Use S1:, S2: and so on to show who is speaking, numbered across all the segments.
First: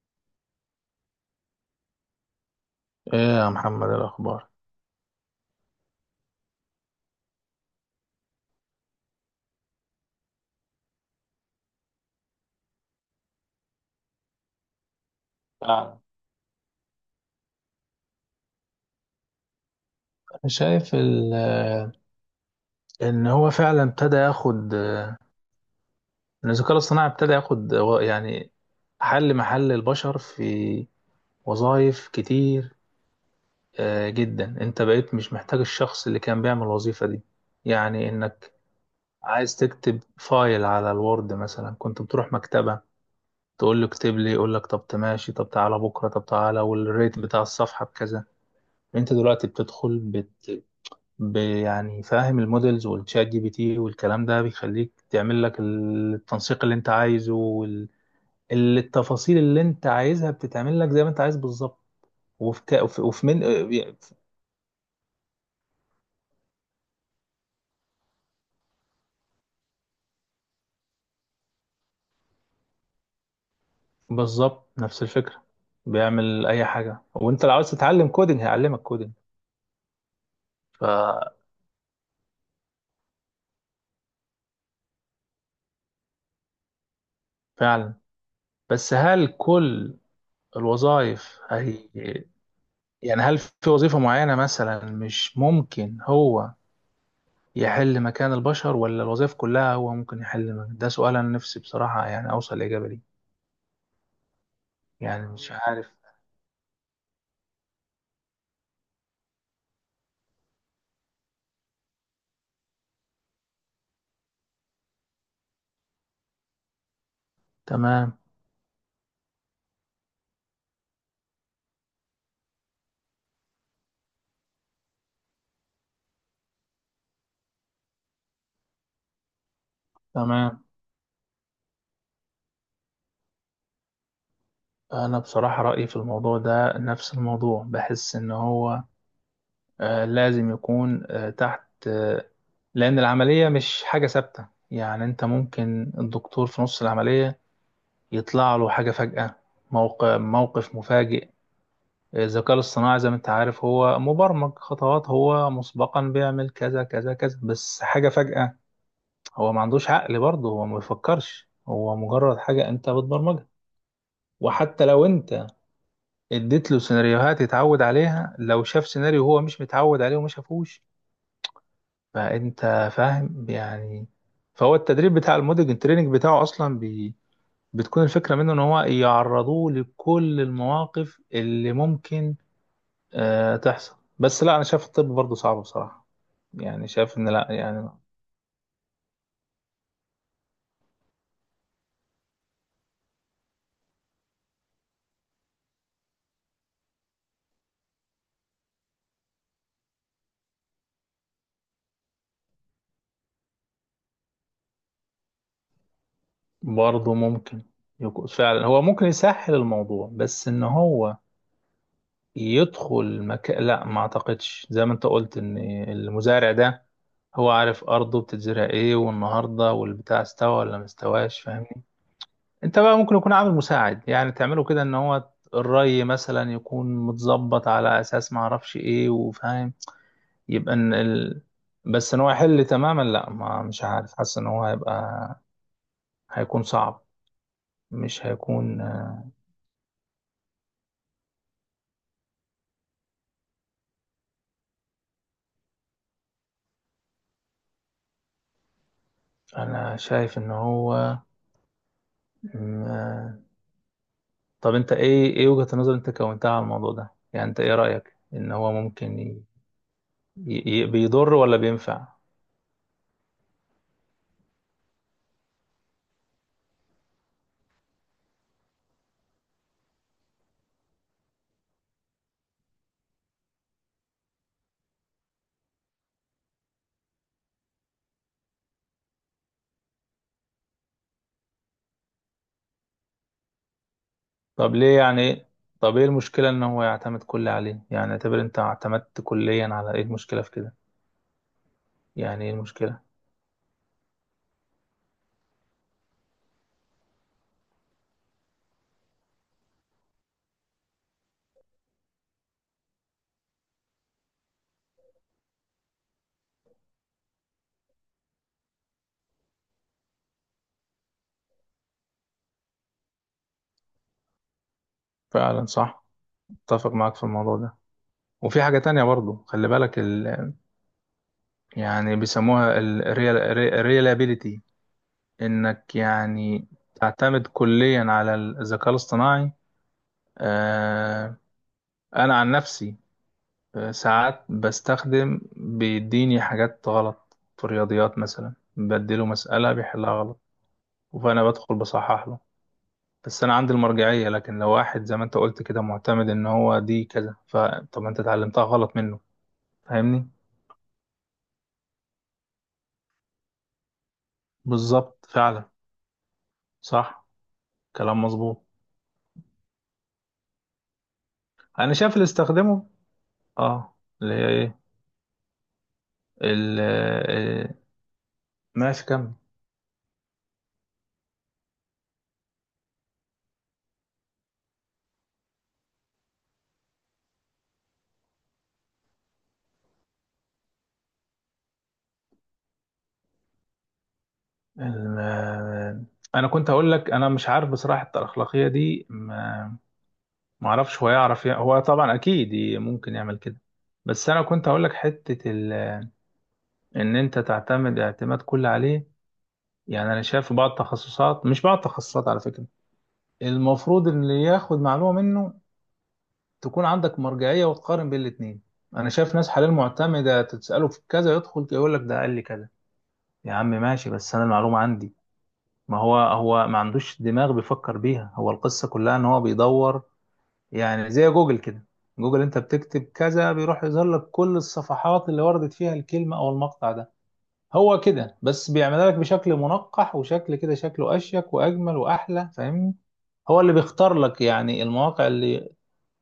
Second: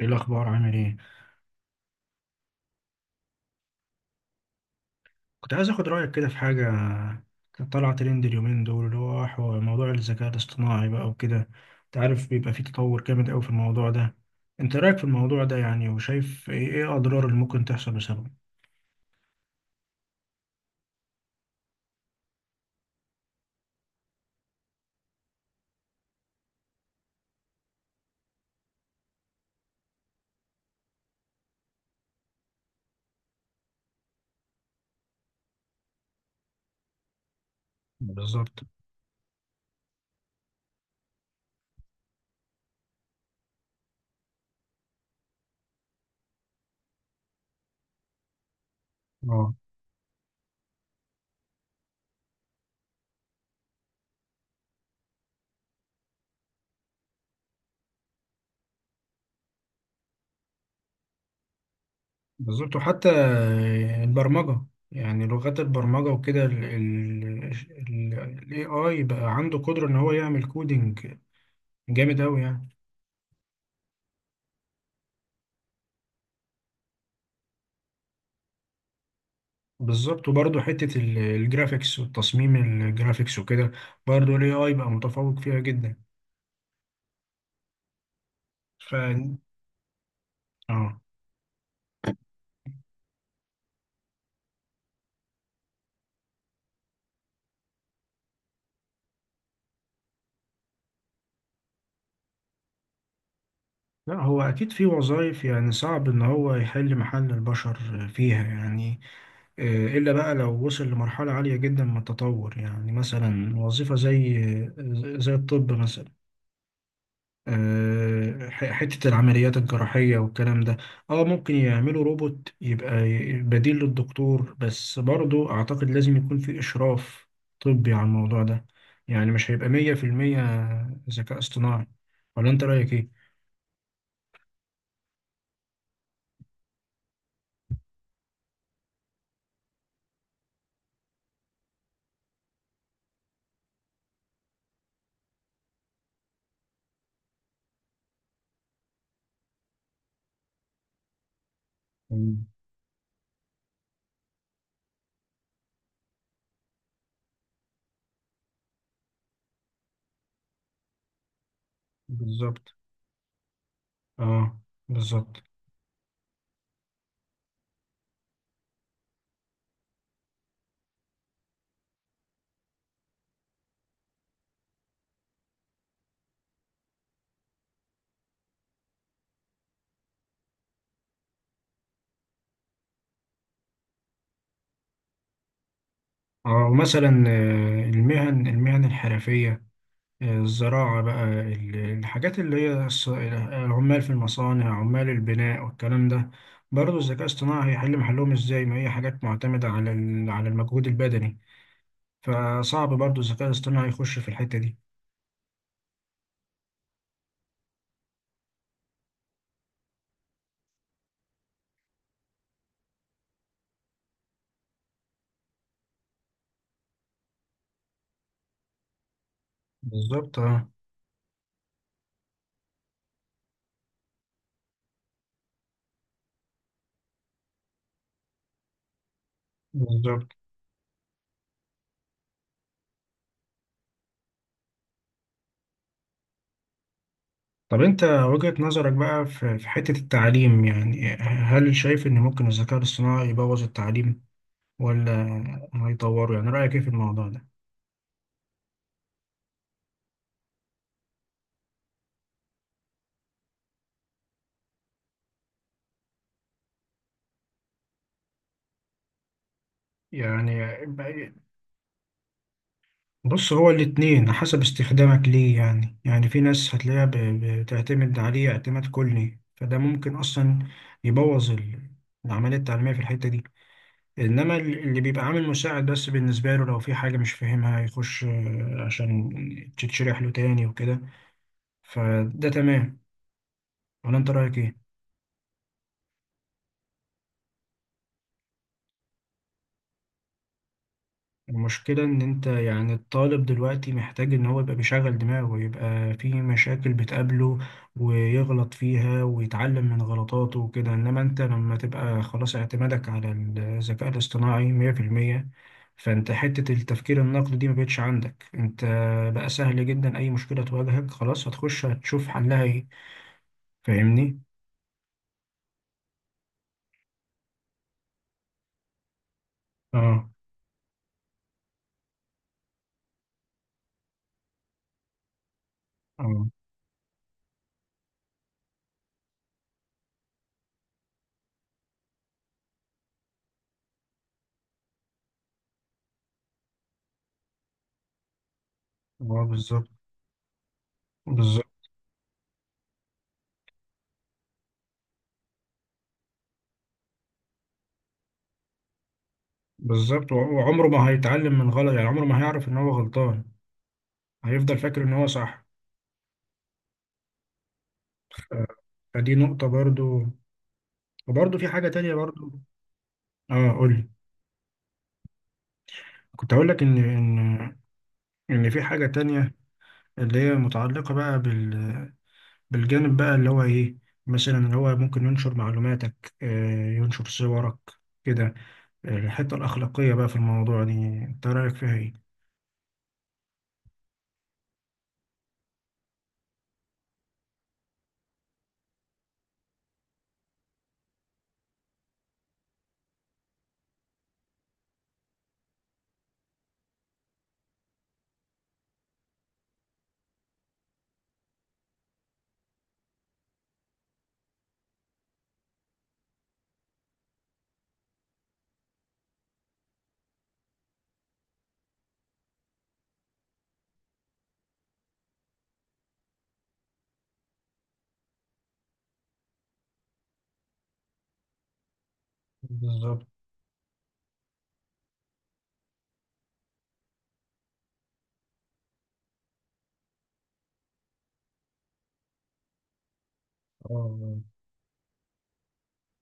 S1: ايه الاخبار عامل ايه؟
S2: ايه يا محمد، إيه الاخبار؟
S1: كنت عايز اخد رايك كده في حاجه كانت طالعه ترند اليومين دول موضوع الذكاء الاصطناعي بقى وكده. انت عارف بيبقى فيه تطور جامد قوي في الموضوع ده. انت رايك في الموضوع ده يعني،
S2: فعلا.
S1: وشايف إيه اضرار اللي ممكن تحصل بسببه؟
S2: انا شايف ان هو فعلا ابتدى ياخد، ان الذكاء الاصطناعي ابتدى ياخد يعني حل محل البشر في وظائف كتير جدا. انت بقيت مش محتاج الشخص اللي كان بيعمل الوظيفة دي، يعني انك
S1: بالظبط.
S2: عايز تكتب فايل على الوورد مثلا. كنت بتروح مكتبة تقول له اكتب لي، يقول لك طب تماشي، طب تعالى بكرة، طب تعالى والريت بتاع الصفحة بكذا. انت دلوقتي
S1: اه،
S2: بتدخل يعني فاهم، المودلز والشات جي بي تي والكلام ده بيخليك تعمل لك التنسيق اللي انت عايزه وال... ال- التفاصيل اللي انت عايزها بتتعمل لك زي ما انت عايز بالظبط. وفي ك...
S1: بالظبط.
S2: وفي
S1: وحتى
S2: وفي من...
S1: البرمجه، يعني لغات البرمجه وكده، ال AI بقى عنده قدره ان هو يعمل كودينج جامد قوي يعني.
S2: بالظبط، نفس الفكرة. بيعمل اي حاجة، وانت لو عاوز تتعلم كودينج هيعلمك كودينج.
S1: بالظبط. وبرضه حتة
S2: ففعلا.
S1: الجرافيكس والتصميم، الجرافيكس وكده برضه ال AI بقى متفوق فيها جدا. ف
S2: بس هل كل
S1: اه،
S2: الوظائف هي، يعني هل في وظيفة معينة مثلا مش ممكن هو يحل مكان البشر، ولا الوظائف كلها هو ممكن يحل مكان؟ ده سؤال أنا نفسي بصراحة يعني أوصل لإجابة ليه.
S1: لا هو أكيد في
S2: يعني
S1: وظائف
S2: مش
S1: يعني
S2: عارف.
S1: صعب إن هو يحل محل البشر فيها يعني، إلا بقى لو وصل لمرحلة عالية جدا من التطور. يعني مثلا وظيفة زي زي الطب مثلا،
S2: تمام.
S1: حتة العمليات الجراحية والكلام ده. اه ممكن يعملوا روبوت يبقى بديل للدكتور، بس برضو اعتقد لازم يكون في اشراف طبي على الموضوع ده. يعني مش هيبقى مية في المية
S2: تمام.
S1: ذكاء اصطناعي. ولا انت رأيك ايه؟
S2: أنا بصراحة رأيي في الموضوع ده نفس الموضوع، بحس إن هو لازم يكون تحت، آه لأن العملية مش حاجة ثابتة، يعني أنت ممكن الدكتور في نص العملية يطلع له حاجة فجأة، موقف مفاجئ.
S1: مم.
S2: الذكاء الاصطناعي زي ما انت عارف، هو مبرمج خطوات، هو مسبقا بيعمل كذا كذا كذا، بس حاجة فجأة هو ما عندوش عقل برضه، هو ما بيفكرش، هو مجرد حاجة
S1: بالظبط.
S2: انت بتبرمجها.
S1: اه،
S2: وحتى لو
S1: بالظبط.
S2: انت اديت له سيناريوهات يتعود عليها، لو شاف سيناريو هو مش متعود عليه وما شافوش، فانت فاهم يعني. فهو التدريب بتاع الموديل، التريننج بتاعه اصلا بتكون الفكرة منه ان هو يعرضوه لكل المواقف اللي ممكن تحصل. بس لا، انا شايف الطب برضه صعب بصراحة.
S1: اه،
S2: يعني
S1: ومثلا
S2: شايف ان لا
S1: آه،
S2: يعني.
S1: المهن المهن الحرفية، الزراعة بقى، الحاجات اللي هي عمال في المصانع، عمال البناء والكلام ده، برضه الذكاء الاصطناعي هيحل محلهم ازاي؟ ما هي حاجات معتمدة على على المجهود البدني، فصعب برضه الذكاء الاصطناعي يخش في الحتة دي.
S2: برضه ممكن يكون فعلا هو ممكن يسهل الموضوع، بس ان هو يدخل مكان لا، ما اعتقدش. زي ما انت قلت ان المزارع ده هو عارف ارضه بتتزرع ايه، والنهارده والبتاع
S1: بالظبط.
S2: استوى
S1: اه،
S2: ولا ما استواش. فاهمني؟ انت بقى ممكن يكون عامل مساعد، يعني تعمله كده ان هو الري مثلا يكون متظبط على اساس ما اعرفش ايه، وفاهم
S1: بالظبط.
S2: يبقى ان ال... بس ان هو يحل تماما لا، ما مش عارف، حاسس ان هو هيبقى هيكون صعب.
S1: طب انت
S2: مش
S1: وجهة
S2: هيكون.
S1: نظرك بقى في في حتة التعليم، يعني هل شايف ان ممكن الذكاء الاصطناعي يبوظ التعليم ولا هيطوره؟ يعني رأيك ايه في الموضوع ده؟
S2: انا شايف ان هو م- طب انت ايه، ايه وجهة النظر انت كونتها على الموضوع ده؟ يعني انت ايه رأيك ان هو ممكن
S1: يعني
S2: بيضر ولا بينفع؟
S1: بص، هو الاتنين حسب استخدامك ليه. يعني يعني في ناس هتلاقيها بتعتمد عليه اعتماد كلي، فده ممكن أصلا يبوظ العملية التعليمية في الحتة دي. إنما اللي بيبقى عامل مساعد بس بالنسبة له، لو في حاجة مش فاهمها يخش عشان تتشرح له تاني وكده، فده تمام. ولا أنت رأيك
S2: طب
S1: إيه؟
S2: ليه يعني؟ طب ايه المشكلة ان هو يعتمد كل عليه؟ يعني اعتبر انت اعتمدت كليا على، ايه المشكلة في كده؟
S1: المشكلة إن
S2: يعني
S1: أنت
S2: ايه
S1: يعني
S2: المشكلة؟
S1: الطالب دلوقتي محتاج إن هو يبقى بيشغل دماغه، ويبقى في مشاكل بتقابله ويغلط فيها ويتعلم من غلطاته وكده. إنما أنت لما تبقى خلاص اعتمادك على الذكاء الاصطناعي مية في المية، فأنت حتة التفكير النقدي دي مبقتش عندك. أنت بقى سهل جدا، أي مشكلة تواجهك خلاص هتخش هتشوف حلها إيه. فاهمني؟
S2: فعلا صح، اتفق معاك في الموضوع ده. وفي حاجة تانية برضو، خلي بالك،
S1: آه.
S2: يعني بيسموها الريلابيليتي، انك
S1: آه.
S2: يعني تعتمد كليا على الذكاء الاصطناعي. آه، انا عن نفسي، ساعات بستخدم، بيديني حاجات غلط. في الرياضيات مثلا بديله
S1: آه،
S2: مسألة
S1: بالظبط.
S2: بيحلها غلط، فانا بدخل
S1: بالظبط.
S2: بصحح له. بس انا عندي المرجعية، لكن لو واحد زي ما انت قلت كده معتمد ان هو دي كذا، فطب انت اتعلمتها غلط منه. فاهمني؟
S1: بالظبط، وعمره ما هيتعلم من غلط، يعني عمره ما هيعرف إن هو غلطان، هيفضل فاكر ان هو
S2: بالظبط،
S1: صح.
S2: فعلا صح، كلام مظبوط.
S1: آه، فدي نقطة برضو. وبرضو في حاجة
S2: انا شايف
S1: تانية
S2: اللي
S1: برضو.
S2: استخدمه.
S1: اه،
S2: اه،
S1: قولي.
S2: اللي هي ايه؟
S1: كنت هقول
S2: ال
S1: لك ان
S2: آه،
S1: ان ان في
S2: ماشي
S1: حاجة
S2: كمل.
S1: تانية، اللي هي متعلقة بقى بالجانب بقى اللي هو ايه. مثلا اللي هو ممكن ينشر معلوماتك، ينشر صورك كده. الحتة الأخلاقية بقى في الموضوع دي، انت رأيك فيها ايه؟
S2: ال- آه، انا كنت هقول لك انا مش عارف بصراحه، الاخلاقيه دي ما اعرفش. هو يعرف هو طبعا اكيد ممكن يعمل كده. بس انا كنت هقول لك حته ال... ان انت تعتمد اعتماد كلي عليه. يعني انا شايف في بعض التخصصات، مش بعض التخصصات على فكره، المفروض اللي ياخد معلومه منه تكون عندك مرجعيه وتقارن بين الاثنين. انا شايف ناس حاليا معتمده، تساله في كذا يدخل يقول لك ده قال لي كذا. يا عم ماشي، بس انا المعلومه عندي. ما هو هو ما عندوش دماغ بيفكر بيها، هو القصة كلها ان هو بيدور. يعني زي جوجل كده. جوجل انت بتكتب
S1: بالظبط.
S2: كذا، بيروح يظهر لك كل الصفحات اللي وردت فيها الكلمة او المقطع ده. هو كده بس، بيعملها لك بشكل منقح وشكل كده، شكله اشيك واجمل واحلى. فاهمني؟ هو اللي بيختار لك
S1: اه،
S2: يعني المواقع اللي،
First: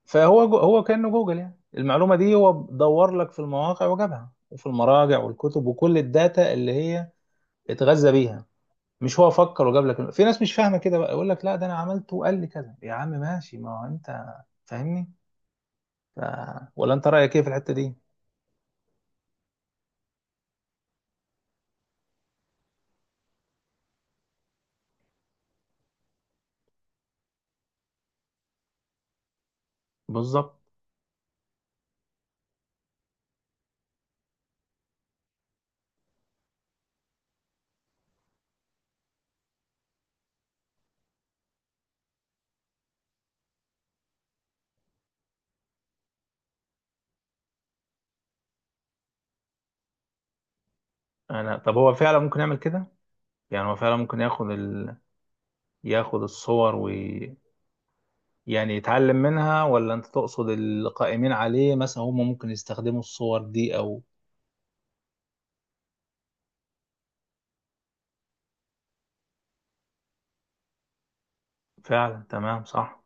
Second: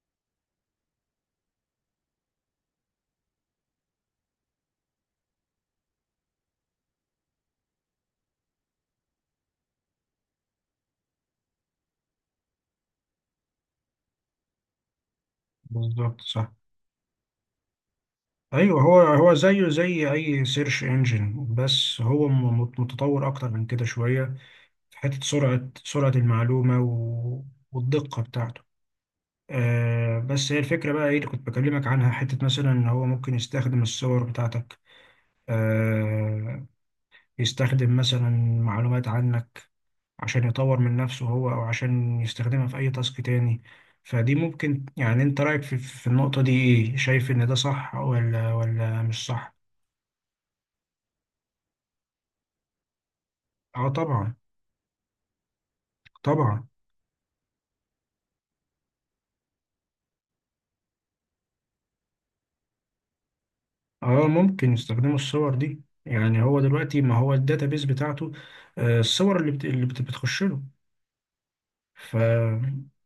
S2: هو كأنه جوجل. يعني المعلومة دي هو دور لك في المواقع وجابها، وفي المراجع والكتب وكل الداتا اللي هي اتغذى بيها. مش هو فكر وجاب لك في ناس مش فاهمه كده بقى، يقول لك لا ده انا عملته وقال لي كذا. يا عم ماشي، ما هو انت فاهمني.
S1: بالظبط،
S2: ف...
S1: صح.
S2: ولا انت رايك ايه في الحته دي؟
S1: ايوه، هو هو زيه زي اي سيرش انجن، بس هو متطور اكتر من كده شوية، في حتة سرعة المعلومة و... والدقة بتاعته. آه، بس
S2: بالظبط.
S1: هي الفكرة بقى ايه اللي كنت بكلمك عنها؟ حتة مثلا ان هو ممكن يستخدم الصور بتاعتك، آه، يستخدم مثلا معلومات عنك عشان يطور من نفسه هو، او عشان يستخدمها في اي تاسك تاني. فدي ممكن، يعني انت رأيك في النقطة دي ايه؟ شايف ان ده صح ولا مش صح؟
S2: انا طب هو فعلا ممكن يعمل كده. يعني هو
S1: اه،
S2: فعلا ممكن
S1: طبعا.
S2: ياخد ال... ياخد
S1: طبعا.
S2: الصور، ويعني يتعلم منها. ولا انت تقصد القائمين عليه مثلا هم ممكن يستخدموا الصور دي او
S1: اه، ممكن يستخدموا الصور دي. يعني هو دلوقتي ما هو الداتابيز بتاعته، الصور بتخش له. ف
S2: فعلا؟ تمام صح.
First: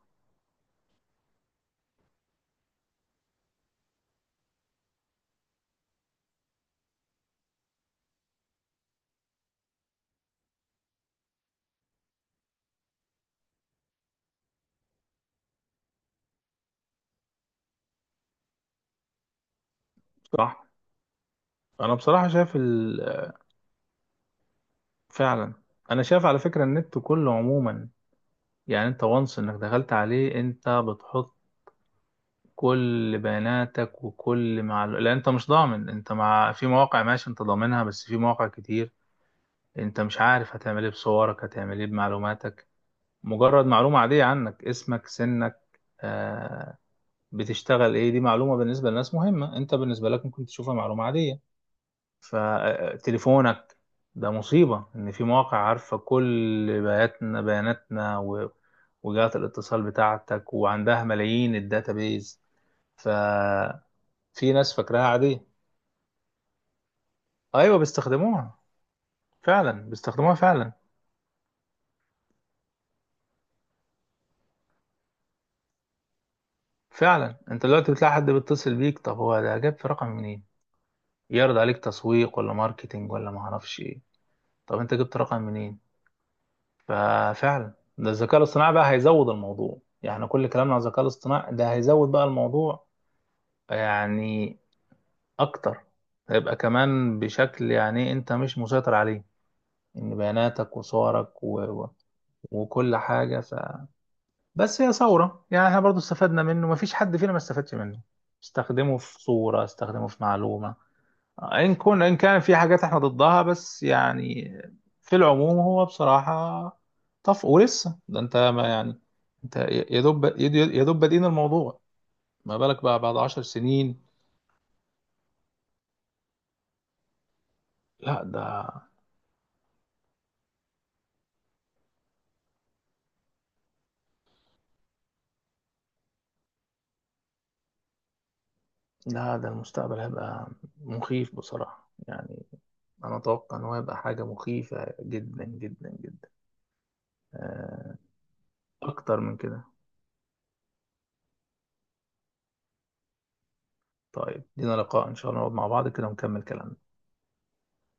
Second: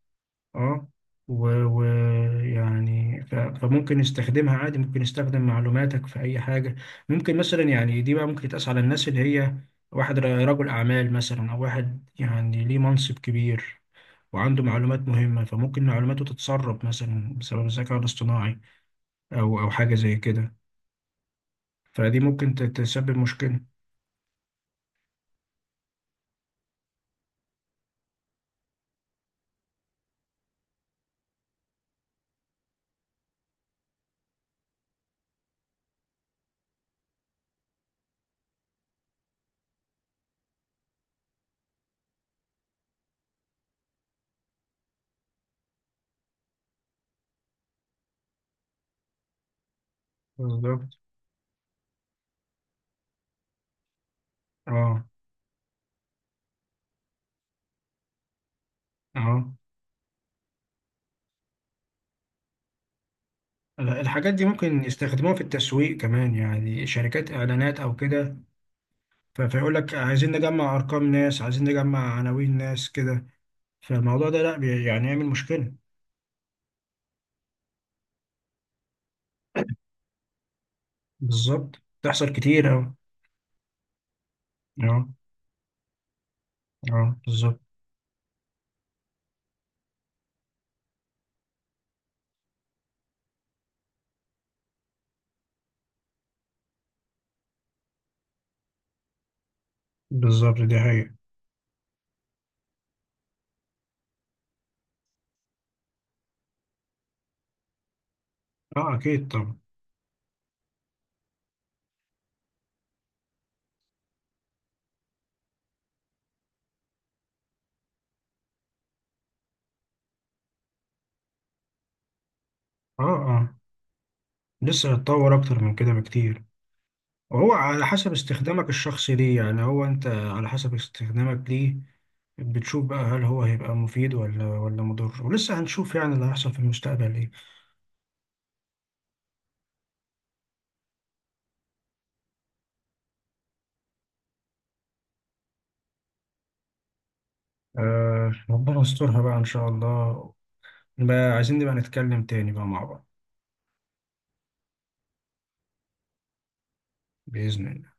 S1: اه، ويعني ف، فممكن يستخدمها عادي، ممكن يستخدم معلوماتك في اي حاجه. ممكن مثلا، يعني دي بقى ممكن تقاس على الناس اللي هي واحد رجل اعمال مثلا، او واحد يعني ليه منصب كبير وعنده معلومات مهمه، فممكن معلوماته تتسرب مثلا بسبب الذكاء الاصطناعي، او حاجه زي كده.
S2: صح. انا
S1: فدي
S2: بصراحه شايف
S1: ممكن
S2: ال...
S1: تسبب مشكله.
S2: فعلا. انا شايف على فكره النت كله عموما، يعني انت وانس انك دخلت عليه، انت بتحط كل بياناتك وكل معلومة، لان انت مش ضامن. انت مع في مواقع ماشي انت ضامنها، بس في مواقع كتير انت مش عارف هتعمل ايه بصورك، هتعمل ايه بمعلوماتك. مجرد معلومة عادية عنك، اسمك، سنك، آه بتشتغل ايه، دي معلومة بالنسبة للناس مهمة، انت بالنسبة لك ممكن تشوفها
S1: بالظبط.
S2: معلومة عادية. فتليفونك ده مصيبة،
S1: اه.
S2: ان في مواقع عارفة كل بياناتنا، وجهات
S1: اه،
S2: الاتصال بتاعتك، وعندها ملايين الداتابيز.
S1: الحاجات دي
S2: في ناس
S1: ممكن
S2: فاكراها
S1: يستخدموها في
S2: عادية.
S1: التسويق كمان، يعني شركات
S2: ايوه
S1: اعلانات او كده.
S2: بيستخدموها، فعلا
S1: فيقول لك عايزين
S2: بيستخدموها فعلا.
S1: نجمع ارقام ناس، عايزين نجمع عناوين ناس كده. فالموضوع ده لا يعني يعمل مشكلة.
S2: فعلا انت دلوقتي بتلاقي حد بيتصل بيك، طب هو ده جاب في رقم منين؟ يعرض عليك
S1: بالظبط، تحصل
S2: تسويق ولا
S1: كتير. اه.
S2: ماركتينج ولا ما اعرفش ايه. طب انت
S1: اه.
S2: جبت رقم منين؟
S1: اه، بالظبط.
S2: ففعلا، ده الذكاء الاصطناعي بقى هيزود الموضوع. يعني إحنا كل كلامنا عن الذكاء الاصطناعي، ده هيزود بقى الموضوع يعني اكتر. هيبقى كمان بشكل يعني انت مش مسيطر عليه، ان
S1: بالظبط،
S2: بياناتك
S1: دي حقيقة.
S2: وصورك و وكل حاجة. بس هي ثورة، يعني احنا برضو استفدنا منه، مفيش حد فينا ما استفادش منه،
S1: اه،
S2: استخدمه في
S1: اكيد طبعا.
S2: صورة، استخدمه في معلومة. إن كان في حاجات احنا ضدها، بس يعني في العموم هو بصراحة طف. ولسه ده انت ما يعني، انت يا دوب يا دوب بادئين الموضوع، ما بالك بقى
S1: اه.
S2: بعد عشر
S1: اه،
S2: سنين
S1: لسه هيتطور اكتر من كده بكتير. هو على حسب
S2: لا
S1: استخدامك
S2: ده
S1: الشخصي ليه. يعني هو انت على حسب استخدامك ليه بتشوف بقى هل هو هيبقى مفيد ولا مضر. ولسه هنشوف يعني اللي هيحصل في المستقبل ايه.
S2: لا ده المستقبل هيبقى مخيف بصراحة يعني. أنا أتوقع إن هو هيبقى حاجة مخيفة جدا جدا جدا. آه،
S1: آه، ربنا
S2: أكتر
S1: يسترها بقى
S2: من
S1: ان
S2: كده.
S1: شاء الله. بقى عايزين نبقى نتكلم تاني بقى مع بعض.
S2: طيب لينا لقاء إن شاء الله، نقعد مع بعض كده ونكمل كلامنا.
S1: بإذن الله.